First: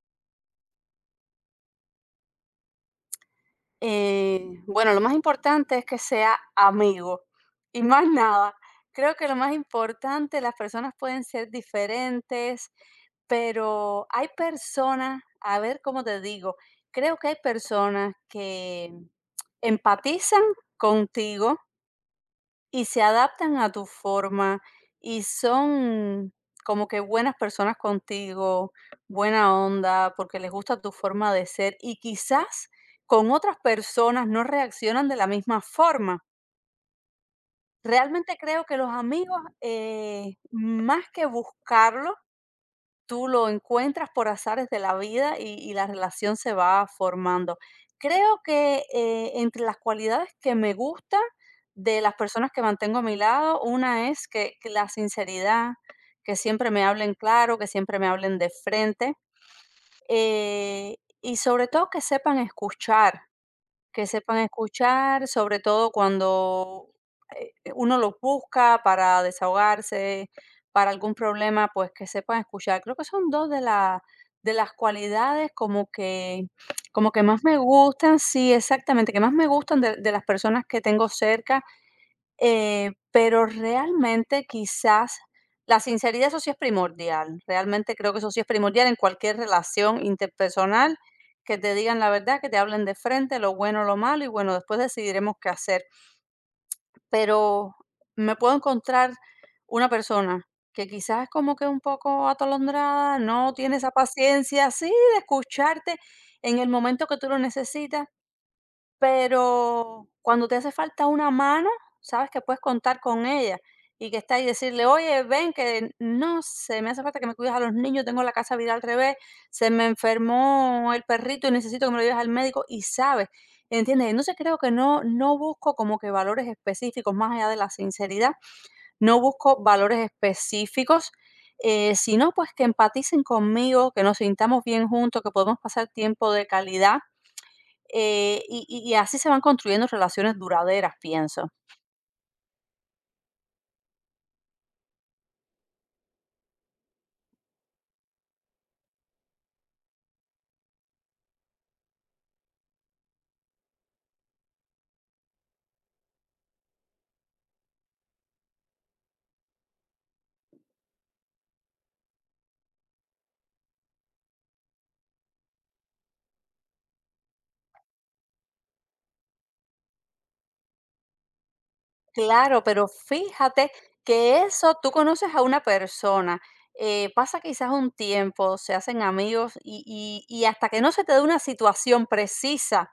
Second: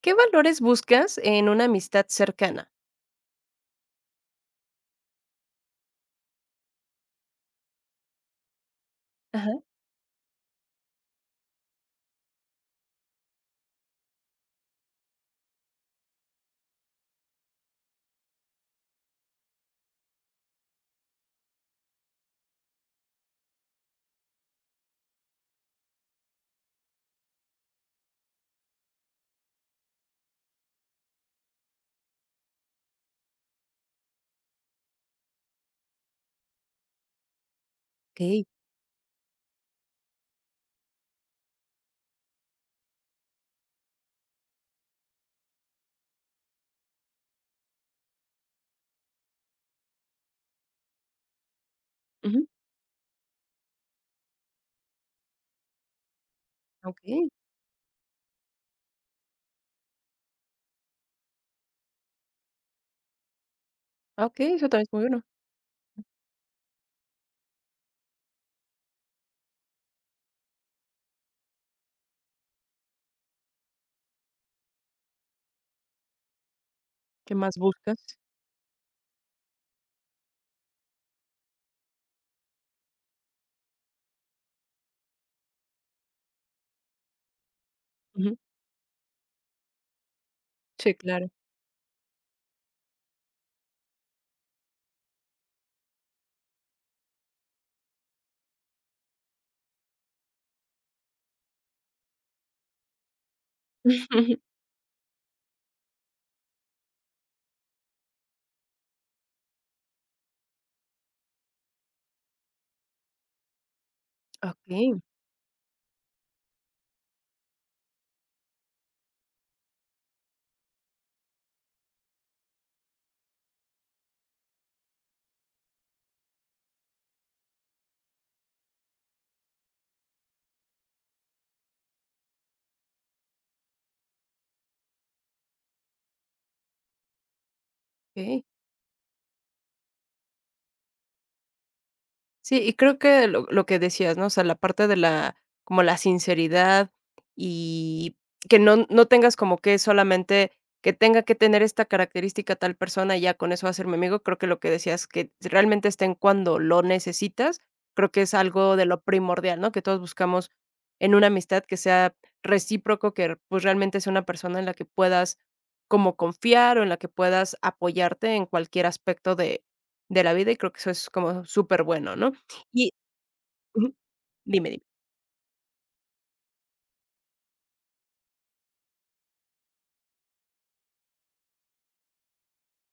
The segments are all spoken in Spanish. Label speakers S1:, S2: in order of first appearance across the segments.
S1: ¿Qué valores buscas en una amistad cercana?
S2: Eh, bueno, lo más importante es que sea amigo y más nada. Creo que lo
S1: Ajá.
S2: más importante, las personas pueden ser diferentes, pero hay personas, a ver cómo te digo, creo que hay personas que empatizan contigo y se adaptan a tu forma y son como que buenas personas contigo, buena onda, porque les gusta tu forma de ser y quizás con otras personas no reaccionan de la misma forma. Realmente
S1: Okey.
S2: creo que los amigos, más que buscarlos, tú lo encuentras por azares de la vida y la relación se va formando. Creo que entre las cualidades que me gustan de las
S1: Ujú.
S2: personas que mantengo a mi lado, una es que la sinceridad, que siempre me hablen
S1: Okey.
S2: claro, que siempre me hablen de frente, eh, y sobre todo que
S1: Ah,
S2: sepan
S1: okey, eso también es muy bueno.
S2: escuchar, sobre todo cuando uno los busca para desahogarse, para algún problema, pues que sepan escuchar. Creo que son dos de de las cualidades como que
S1: ¿Qué
S2: más
S1: más
S2: me
S1: buscas?
S2: gustan, sí, exactamente, que más me gustan de las personas que tengo cerca, pero realmente quizás la sinceridad, eso sí es primordial. Realmente creo que eso
S1: Ujú.
S2: sí es primordial en cualquier relación
S1: Sí,
S2: interpersonal,
S1: claro.
S2: que te digan la verdad, que te hablen de frente, lo bueno, lo malo, y bueno, después decidiremos qué hacer. Pero me puedo encontrar una persona que quizás es como que un poco atolondrada, no tiene esa paciencia así de escucharte en el momento que tú lo necesitas, pero cuando te hace falta una mano, sabes que puedes contar con ella y que está y decirle:
S1: Okey,
S2: "Oye, ven, que no sé, me hace falta que me cuides a los niños, tengo la casa vida al revés, se me enfermó el perrito y necesito que me lo lleves al médico", y sabes, ¿entiendes? Entonces creo que no busco como que valores específicos, más allá de la sinceridad, no busco valores específicos, sino, pues, que empaticen conmigo, que nos sintamos bien juntos, que podemos pasar tiempo de calidad.
S1: okey.
S2: Y así se van construyendo relaciones duraderas, pienso.
S1: Sí, y creo que lo que decías, ¿no? O sea, la parte de la como la sinceridad y que no tengas como que solamente que tenga que tener esta característica tal persona y ya con eso hacerme amigo. Creo que lo que decías, que realmente estén cuando lo necesitas, creo que es algo de lo primordial, ¿no? Que todos buscamos en una amistad que sea recíproco, que, pues, realmente sea una persona en la que puedas como confiar o en la que puedas apoyarte en cualquier aspecto de la vida, y creo que eso es como súper bueno, ¿no?
S2: Claro, pero
S1: Y
S2: fíjate
S1: ujú,
S2: que
S1: dime,
S2: eso,
S1: dime.
S2: tú conoces a una persona, pasa quizás un tiempo, se hacen amigos y hasta que no se te dé una situación precisa.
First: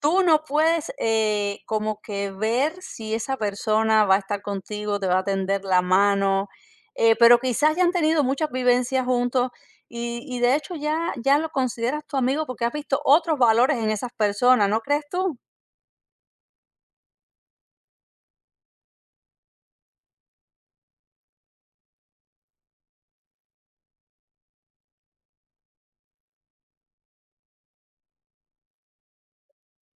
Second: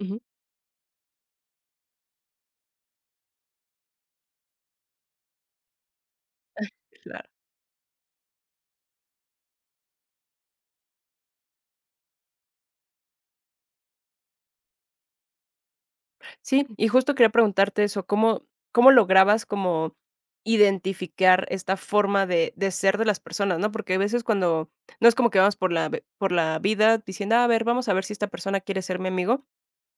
S1: Ujú.
S2: Tú no puedes, como que ver si esa persona va a estar contigo, te va a tender la mano,
S1: Claro.
S2: pero quizás ya han tenido muchas vivencias juntos y de hecho ya lo consideras tu amigo porque has visto otros valores en esas personas, ¿no crees tú?
S1: Sí, y justo quería preguntarte eso, ¿cómo cómo lograbas como identificar esta forma de ser de las personas?, ¿no? Porque a veces cuando no es como que vamos por la ve por la vida diciendo: "Ah, a ver, vamos a ver si esta persona quiere ser mi amigo".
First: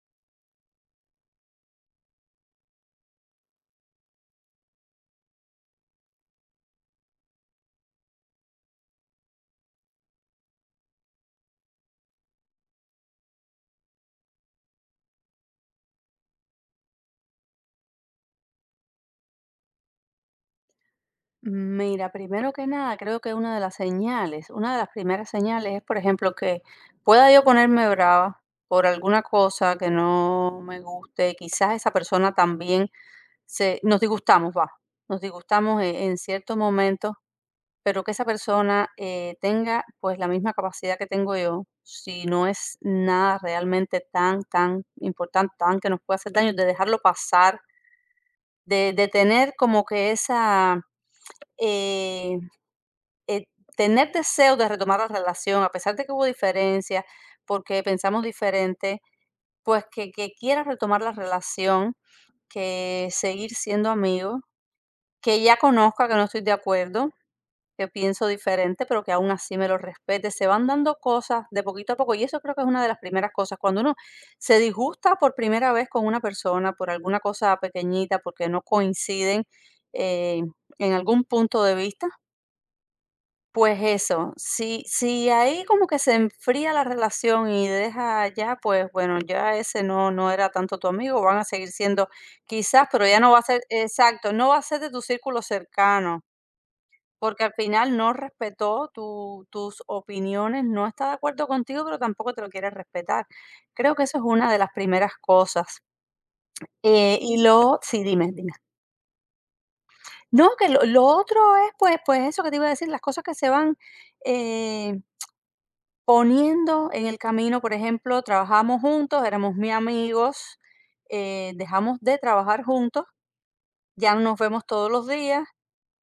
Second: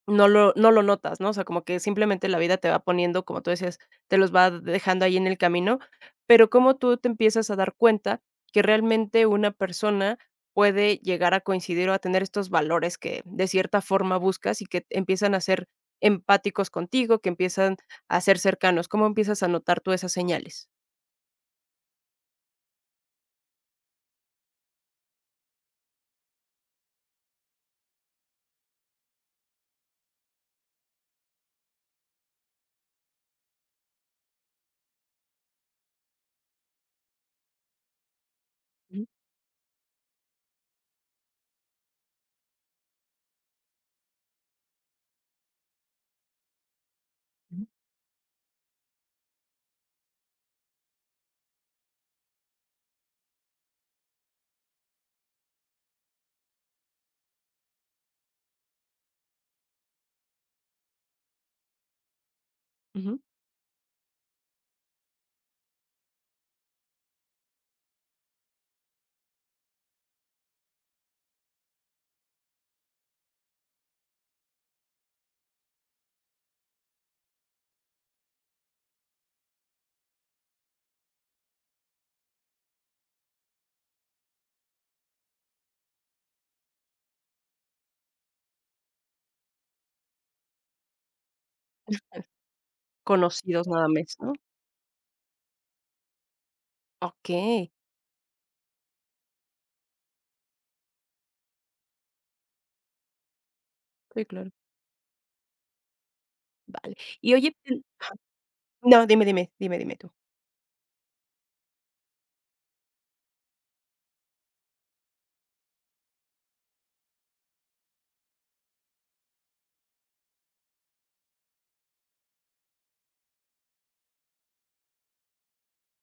S1: No lo notas, ¿no? O sea, como que simplemente la vida te va poniendo, como tú decías, te los va dejando ahí en el camino, pero cómo tú te empiezas a dar cuenta que realmente una persona puede llegar a coincidir o a tener estos valores que de cierta forma buscas y que empiezan a ser empáticos contigo, que empiezan a ser cercanos. ¿Cómo empiezas a notar tú esas señales?
S2: Mira, primero que nada, creo que una de las señales, una de las primeras señales es, por ejemplo, que pueda yo ponerme brava por alguna cosa que no me guste, quizás esa persona también se nos disgustamos, va, nos disgustamos en ciertos momentos, pero que esa persona,
S1: Ujú,
S2: tenga pues la misma capacidad que tengo yo, si no es nada realmente tan, tan importante, tan que nos pueda hacer daño, de dejarlo pasar, de tener como que esa, eh, eh, tener deseo de retomar la relación, a pesar de que hubo diferencias, porque pensamos diferente, pues que quiera retomar la relación, que
S1: ujú.
S2: seguir siendo amigos, que ya conozca que no estoy de acuerdo, que pienso diferente, pero que aún así me lo respete. Se van dando cosas de poquito a poco y eso creo que es una de las primeras cosas. Cuando uno se disgusta por primera vez con una persona, por alguna cosa pequeñita, porque no coinciden eh, en algún punto de vista, pues eso, si ahí como que se enfría la relación y deja ya, pues bueno, ya ese no, no era tanto tu amigo, van a seguir siendo quizás, pero ya no va a ser,
S1: Conocidos nada más,
S2: exacto,
S1: ¿no?
S2: no va a ser de tu círculo cercano, porque al
S1: Okey.
S2: final no respetó tu tus opiniones, no está de acuerdo contigo, pero tampoco te lo quiere respetar. Creo que eso
S1: Sí,
S2: es
S1: claro.
S2: una de las primeras cosas.
S1: Vale. Y
S2: Y
S1: oye,
S2: lo
S1: ten
S2: sí,
S1: ajá.
S2: dime, dime.
S1: No, dime, dime, dime, dime tú.
S2: No, que lo otro es, pues eso que te iba a decir, las cosas que se van, eh, poniendo en el camino, por ejemplo, trabajamos juntos, éramos muy amigos, dejamos de trabajar juntos, ya no nos vemos todos los días.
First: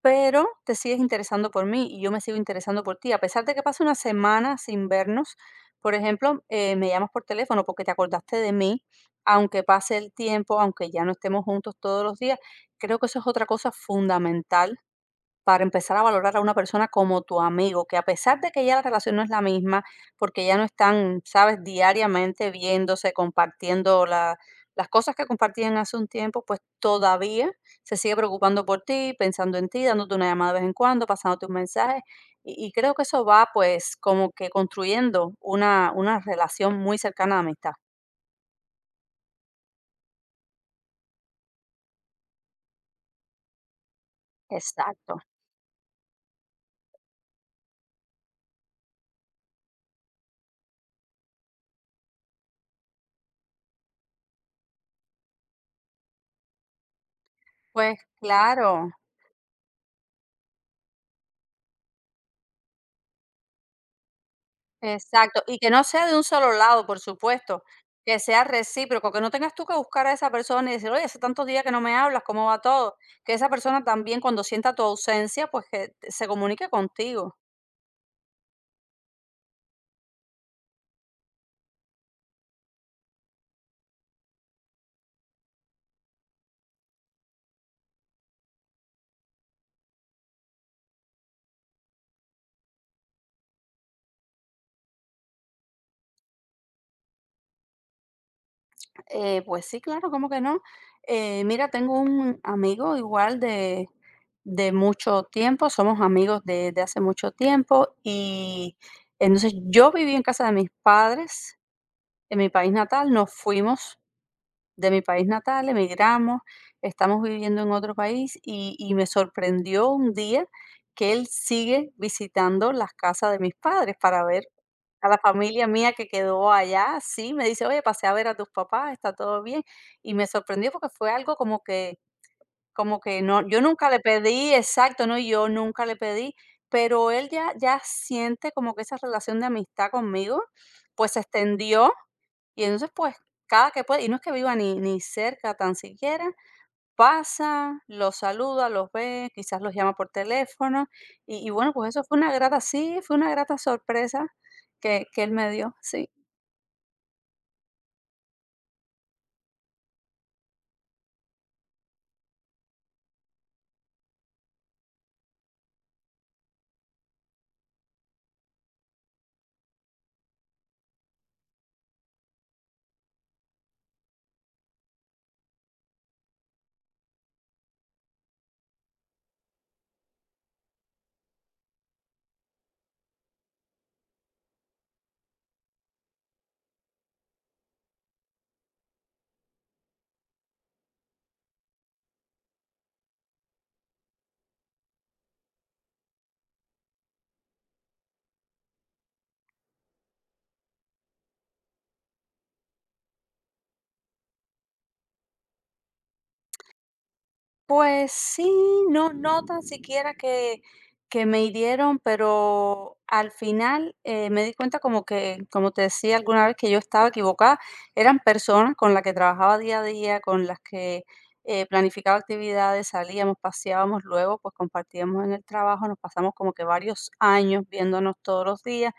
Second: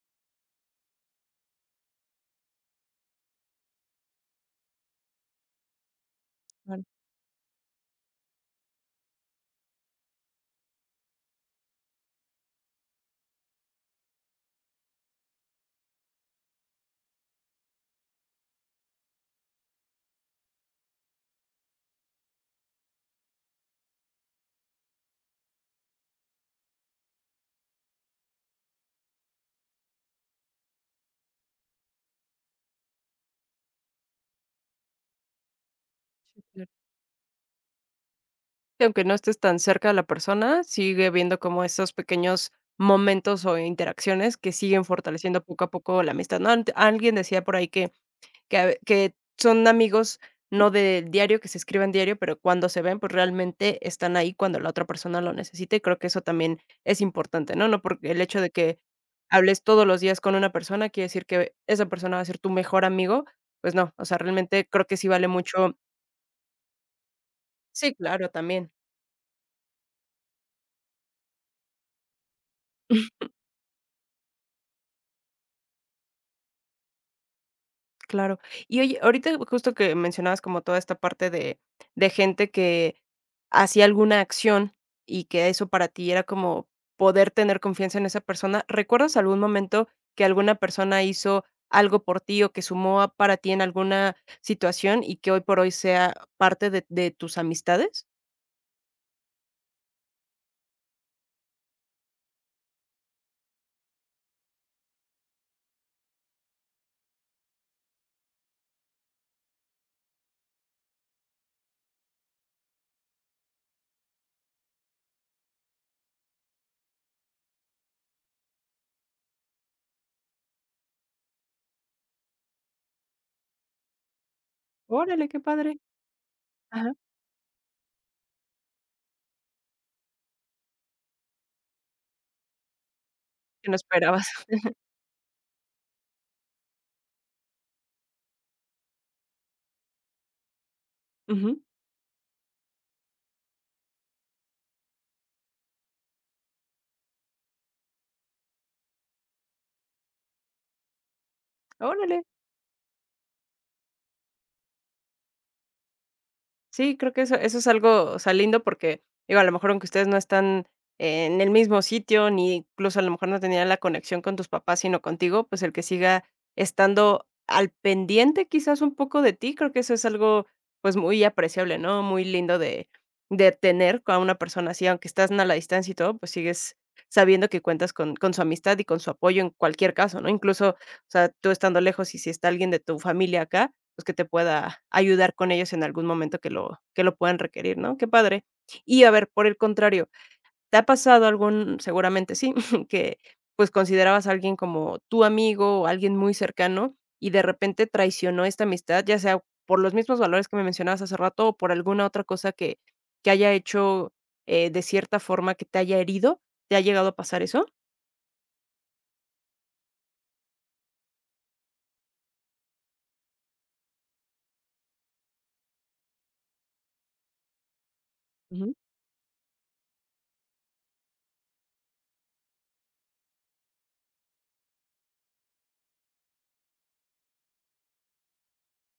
S2: Pero te sigues interesando por mí y yo me sigo interesando por ti. A pesar de que pase una semana sin vernos, por ejemplo,
S1: Claro,
S2: me llamas por teléfono porque te acordaste de mí, aunque pase el tiempo, aunque ya no estemos juntos todos los días, creo que eso es otra cosa fundamental para empezar a valorar a una persona como tu amigo, que a pesar de que ya la relación no es la misma, porque ya no están, sabes, diariamente viéndose, compartiendo las cosas que compartían hace un tiempo, pues todavía se sigue preocupando por ti, pensando en ti, dándote una llamada de vez en cuando, pasándote un mensaje. Y creo que eso va pues como que construyendo una
S1: sí, claro.
S2: relación muy cercana de amistad.
S1: Y aunque no estés tan cerca de la persona, sigue viendo como esos pequeños momentos o interacciones que siguen
S2: Exacto.
S1: fortaleciendo poco a poco la amistad, ¿no? Ant alguien decía por ahí que a ve que son amigos, no del diario, que se escriben diario, pero cuando se ven, pues, realmente están ahí cuando la otra persona lo necesita, y creo que eso también es importante, ¿no? No
S2: Pues
S1: porque el hecho de que
S2: claro.
S1: hables todos los días con una persona quiere decir que esa persona va a ser tu mejor amigo, pues no, o sea, realmente creo que sí vale
S2: Exacto, y que
S1: mucho.
S2: no sea de un solo lado, por supuesto,
S1: Sí,
S2: que
S1: claro,
S2: sea
S1: también.
S2: recíproco, que no tengas tú que buscar a esa persona y decir, oye, hace tantos días que no me hablas, ¿cómo va todo? Que esa persona también cuando sienta tu ausencia, pues se comunique contigo.
S1: Claro. Y oye, ahorita justo que mencionabas como toda esta parte de gente que hacía alguna acción y que eso para ti era como poder tener confianza en esa persona, ¿recuerdas algún momento que alguna persona hizo algo por ti o que sumó a para ti en alguna situación y que hoy por hoy sea parte de tus amistades?
S2: Pues sí, claro, ¿cómo que no? Mira, tengo un amigo igual de mucho tiempo, somos amigos de hace mucho tiempo y entonces yo viví en casa de mis padres, en mi país natal, nos fuimos de mi país natal, emigramos, estamos viviendo en otro país y me sorprendió un día que él sigue visitando las casas de mis padres para ver a la
S1: Órale, qué
S2: familia
S1: padre.
S2: mía que quedó
S1: Ajá,
S2: allá. Sí, me dice, oye, pasé a ver a tus papás, está todo bien. Y me sorprendió porque fue algo como que no, yo
S1: que no
S2: nunca le
S1: esperabas.
S2: pedí, exacto, no, yo nunca le pedí, pero él ya siente como que esa relación de amistad conmigo, pues se
S1: Ujú.
S2: extendió y entonces, pues, cada que puede, y no es que viva ni cerca tan siquiera, pasa, los saluda, los ve, quizás los llama por teléfono. Y bueno, pues eso
S1: Órale.
S2: fue una grata, sí, fue una grata sorpresa que él me dio, sí.
S1: Sí, creo que eso es algo, o sea, lindo porque, digo, a lo mejor aunque ustedes no están en el mismo sitio, ni incluso a lo mejor no tenían la conexión con tus papás, sino contigo, pues el que siga estando al pendiente quizás un poco de ti, creo que eso es algo, pues, muy apreciable, ¿no? Muy lindo de tener a una persona así, aunque estás a la distancia y todo, pues sigues sabiendo que cuentas con su amistad y con su apoyo en cualquier caso, ¿no? Incluso, o sea, tú estando lejos y si está alguien de tu familia acá, pues, que te pueda ayudar con ellos en algún momento que lo puedan requerir, ¿no? Qué padre. Y a ver, por el contrario, ¿te ha pasado algún seguramente sí, que, pues, considerabas a alguien como tu amigo o alguien muy cercano y de repente traicionó esta amistad, ya sea por los mismos valores que me mencionabas hace rato o por alguna otra cosa que haya hecho, de cierta forma que te haya herido? ¿Te ha llegado a pasar eso?
S2: Pues sí, no, no tan siquiera que me hirieron, pero al final, me di cuenta como que, como te decía alguna vez que yo estaba equivocada, eran
S1: Ujú,
S2: personas con las que trabajaba día a día, con las que planificaba actividades, salíamos, paseábamos, luego pues compartíamos en el trabajo, nos pasamos como que varios años viéndonos todos los días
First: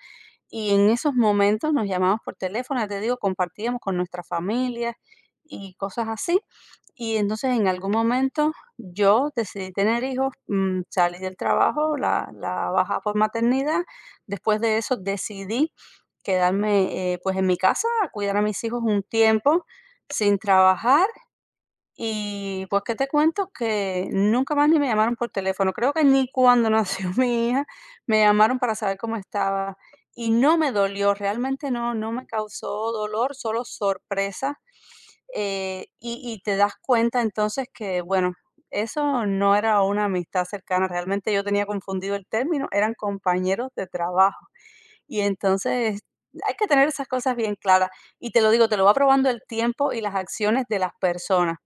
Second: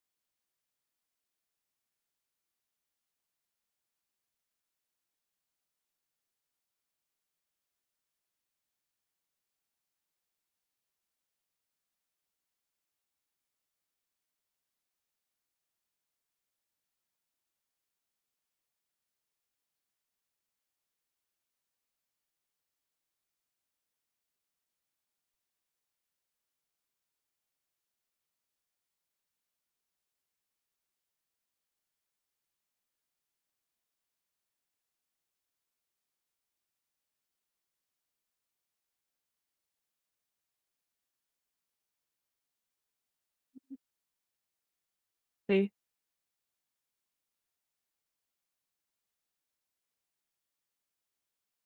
S2: y en esos momentos nos llamábamos por teléfono, ya te digo, compartíamos con nuestras familias y cosas así. Y entonces en algún momento yo decidí tener hijos, salí del trabajo, la baja por maternidad. Después de eso decidí quedarme, pues en mi casa a cuidar a mis hijos un tiempo sin trabajar y pues, ¿qué te cuento? Que nunca más ni me llamaron por teléfono. Creo que ni cuando nació mi hija me llamaron para saber cómo estaba. Y no me dolió, realmente no, no me causó dolor, solo sorpresa. Y te das cuenta entonces que, bueno, eso no era una amistad cercana, realmente yo tenía confundido el término, eran compañeros de trabajo. Y
S1: sí.
S2: entonces hay que tener esas cosas bien claras. Y te lo digo, te lo va probando el tiempo y las acciones de las personas.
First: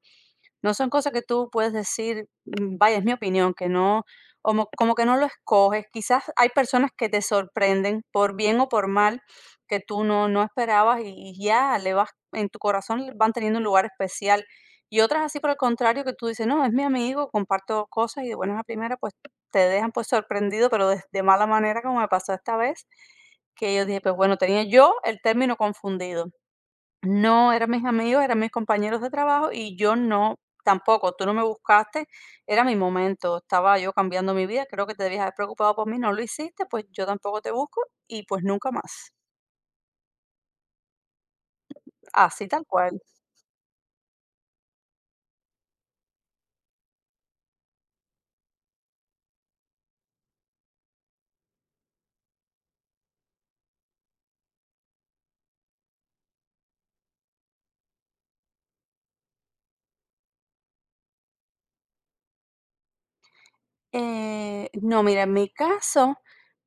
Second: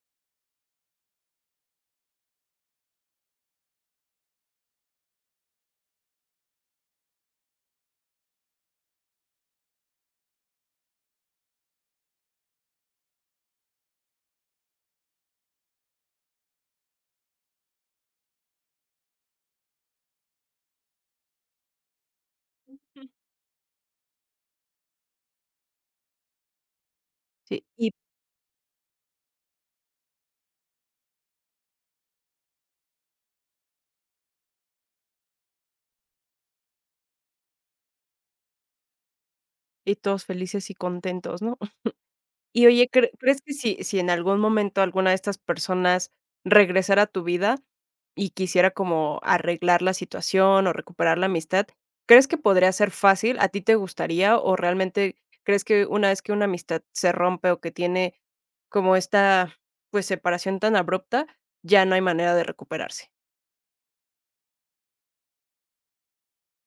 S2: No son cosas que tú puedes decir, mm, vaya, es mi opinión, que no, como, como que no lo escoges. Quizás hay personas que te sorprenden por bien o por mal, que tú no, no esperabas y ya le vas, en tu corazón le van teniendo un lugar especial. Y otras así por el contrario, que tú dices, no, es mi amigo, comparto cosas y de buenas a primeras, pues te dejan pues sorprendido, pero de mala manera, como me pasó esta vez, que yo dije, pues bueno, tenía yo el término confundido. No,
S1: Sí,
S2: eran mis amigos, eran mis compañeros de trabajo y yo no, tampoco, tú no me buscaste, era mi momento, estaba yo cambiando mi vida, creo que te debías haber preocupado por mí, no lo hiciste, pues yo tampoco te busco y pues nunca más,
S1: y todos felices y contentos, ¿no?
S2: así tal
S1: Y oye,
S2: cual.
S1: ¿cre crees que si si en algún momento alguna de estas personas regresara a tu vida y quisiera como arreglar la situación o recuperar la amistad, crees que podría ser fácil? ¿A ti te gustaría o realmente crees que una vez que una amistad se rompe o que tiene como esta, pues, separación tan abrupta, ya no hay manera de recuperarse?
S2: No, mira, en mi caso,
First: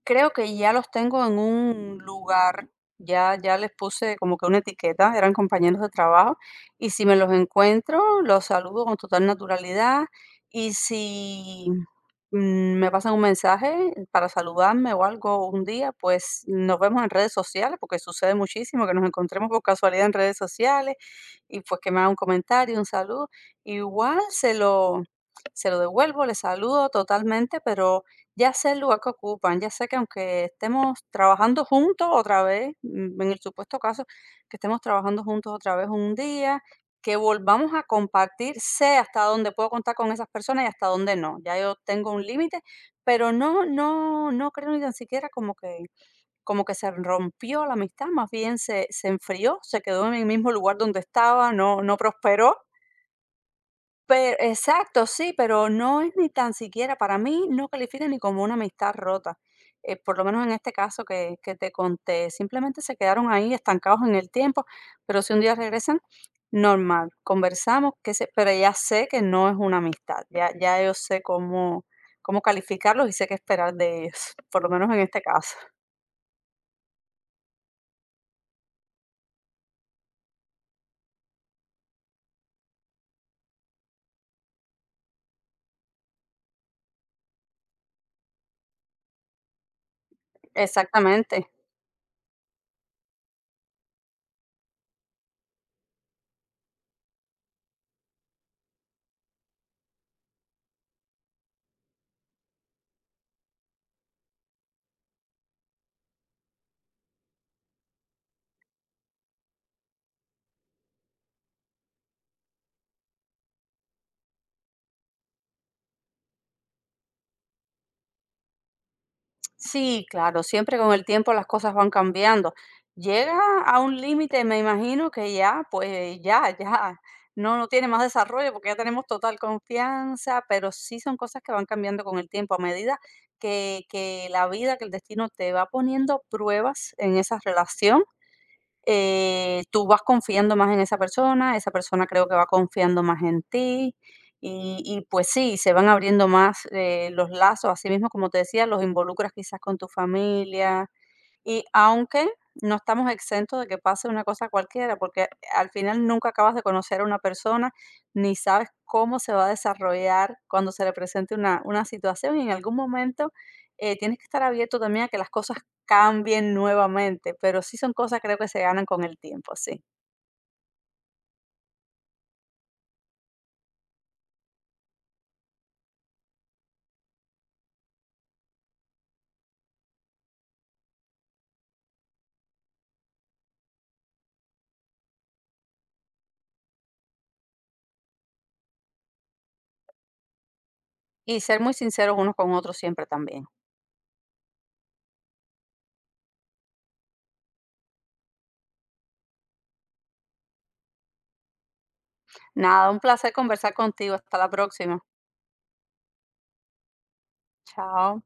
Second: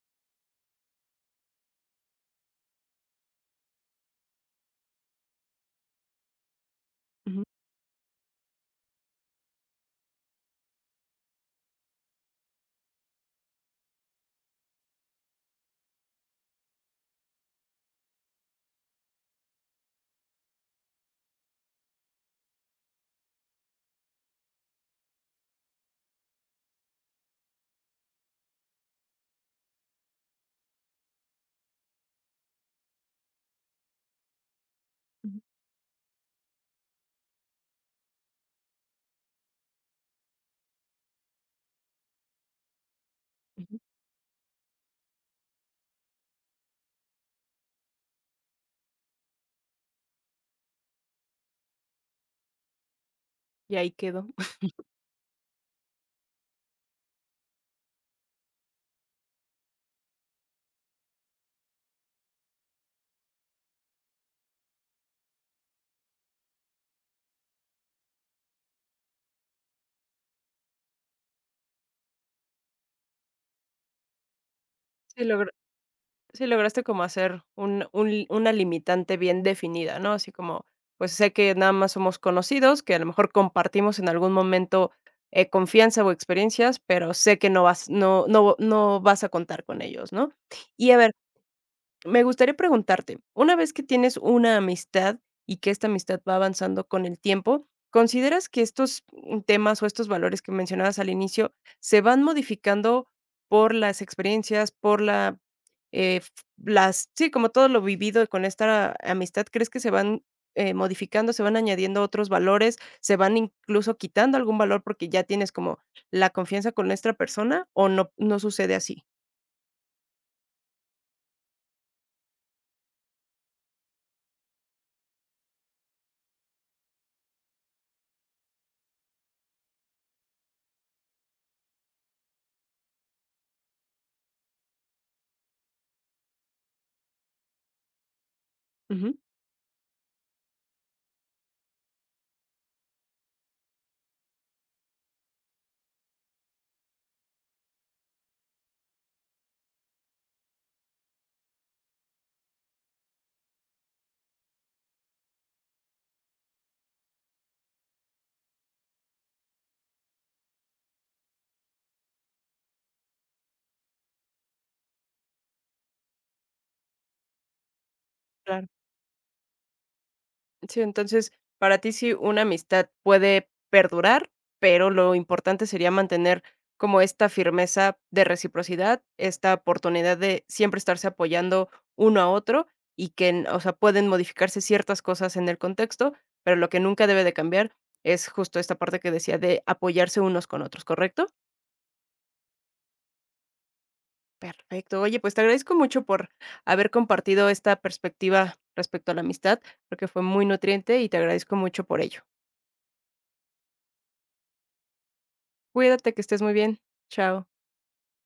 S2: creo que ya los tengo en un lugar, ya les puse como que una etiqueta, eran compañeros de trabajo, y si me los
S1: Ujú,
S2: encuentro, los saludo con total naturalidad, y si me pasan un mensaje para saludarme o algo un día, pues nos vemos en redes sociales, porque sucede muchísimo que nos encontremos por casualidad en redes sociales, y pues que me haga un comentario, un saludo, igual se lo devuelvo, le saludo totalmente, pero ya sé el lugar que ocupan, ya sé que aunque estemos trabajando juntos otra vez, mm, en el supuesto caso que estemos trabajando juntos otra vez un día, que volvamos a compartir, sé hasta dónde puedo contar con esas personas y hasta dónde no. Ya yo tengo un límite, pero no,
S1: ujú.
S2: no, no creo ni tan siquiera como que se rompió la amistad, más bien se enfrió, se quedó en el mismo lugar donde estaba, no, no prosperó,
S1: Y ahí quedó.
S2: pero exacto, sí, pero no es ni tan siquiera, para mí no califica ni como una amistad rota, por lo menos en este caso que te conté, simplemente se quedaron ahí estancados en el tiempo, pero si un día regresan, normal, conversamos, que se, pero ya sé que no es una amistad, ya yo sé cómo, cómo calificarlos y sé qué esperar de ellos, por lo menos en este
S1: Se logró.
S2: caso.
S1: Sí, lograste como hacer un una limitante bien definida, ¿no? Así como, pues, sé que nada más somos conocidos, que a lo mejor compartimos en algún momento, confianza o experiencias, pero sé que no vas no vas a contar con ellos, ¿no? Y a ver,
S2: Exactamente.
S1: me gustaría preguntarte, una vez que tienes una amistad y que esta amistad va avanzando con el tiempo, ¿consideras que estos mm, temas o estos valores que mencionabas al inicio se van modificando por las experiencias, por la, eh, f- las, sí, como todo lo vivido con esta amistad, ¿crees que se van modificando, se van añadiendo otros valores, se van incluso quitando algún valor porque ya tienes como la confianza con esta persona o no, no sucede así?
S2: Sí, claro, siempre con el tiempo las cosas van cambiando. Llega a un límite, me imagino que ya, pues no, no tiene más desarrollo porque ya tenemos total confianza, pero sí son cosas que van cambiando con el tiempo a medida que la vida, que el destino te va poniendo pruebas en esa relación,
S1: Ujú,
S2: tú vas confiando más en esa persona creo que va confiando más en ti y pues sí, se van abriendo más, los lazos, así mismo como te decía, los involucras quizás con tu familia, y aunque no estamos exentos de que pase una cosa cualquiera, porque al final nunca acabas de conocer a una persona, ni sabes cómo se va a desarrollar cuando se le presente una situación y en algún momento tienes que estar abierto también a que las cosas cambien nuevamente, pero sí son cosas creo que se
S1: claro.
S2: ganan con el tiempo, sí.
S1: Sí, entonces, para ti sí una amistad puede perdurar, pero lo importante sería mantener como esta firmeza de reciprocidad, esta oportunidad de siempre estarse apoyando uno a otro y que, o sea, pueden modificarse ciertas cosas en el contexto, pero lo que nunca debe de cambiar es justo esta parte que decía de apoyarse unos con otros, ¿correcto?
S2: Y ser muy sinceros unos con otros siempre también.
S1: Perfecto. Oye, pues te agradezco mucho por haber compartido esta perspectiva respecto a la amistad, porque fue muy nutriente y te agradezco mucho por ello.
S2: Nada, un placer conversar contigo. Hasta la próxima.
S1: Cuídate, que estés muy bien. Chao.
S2: Chao.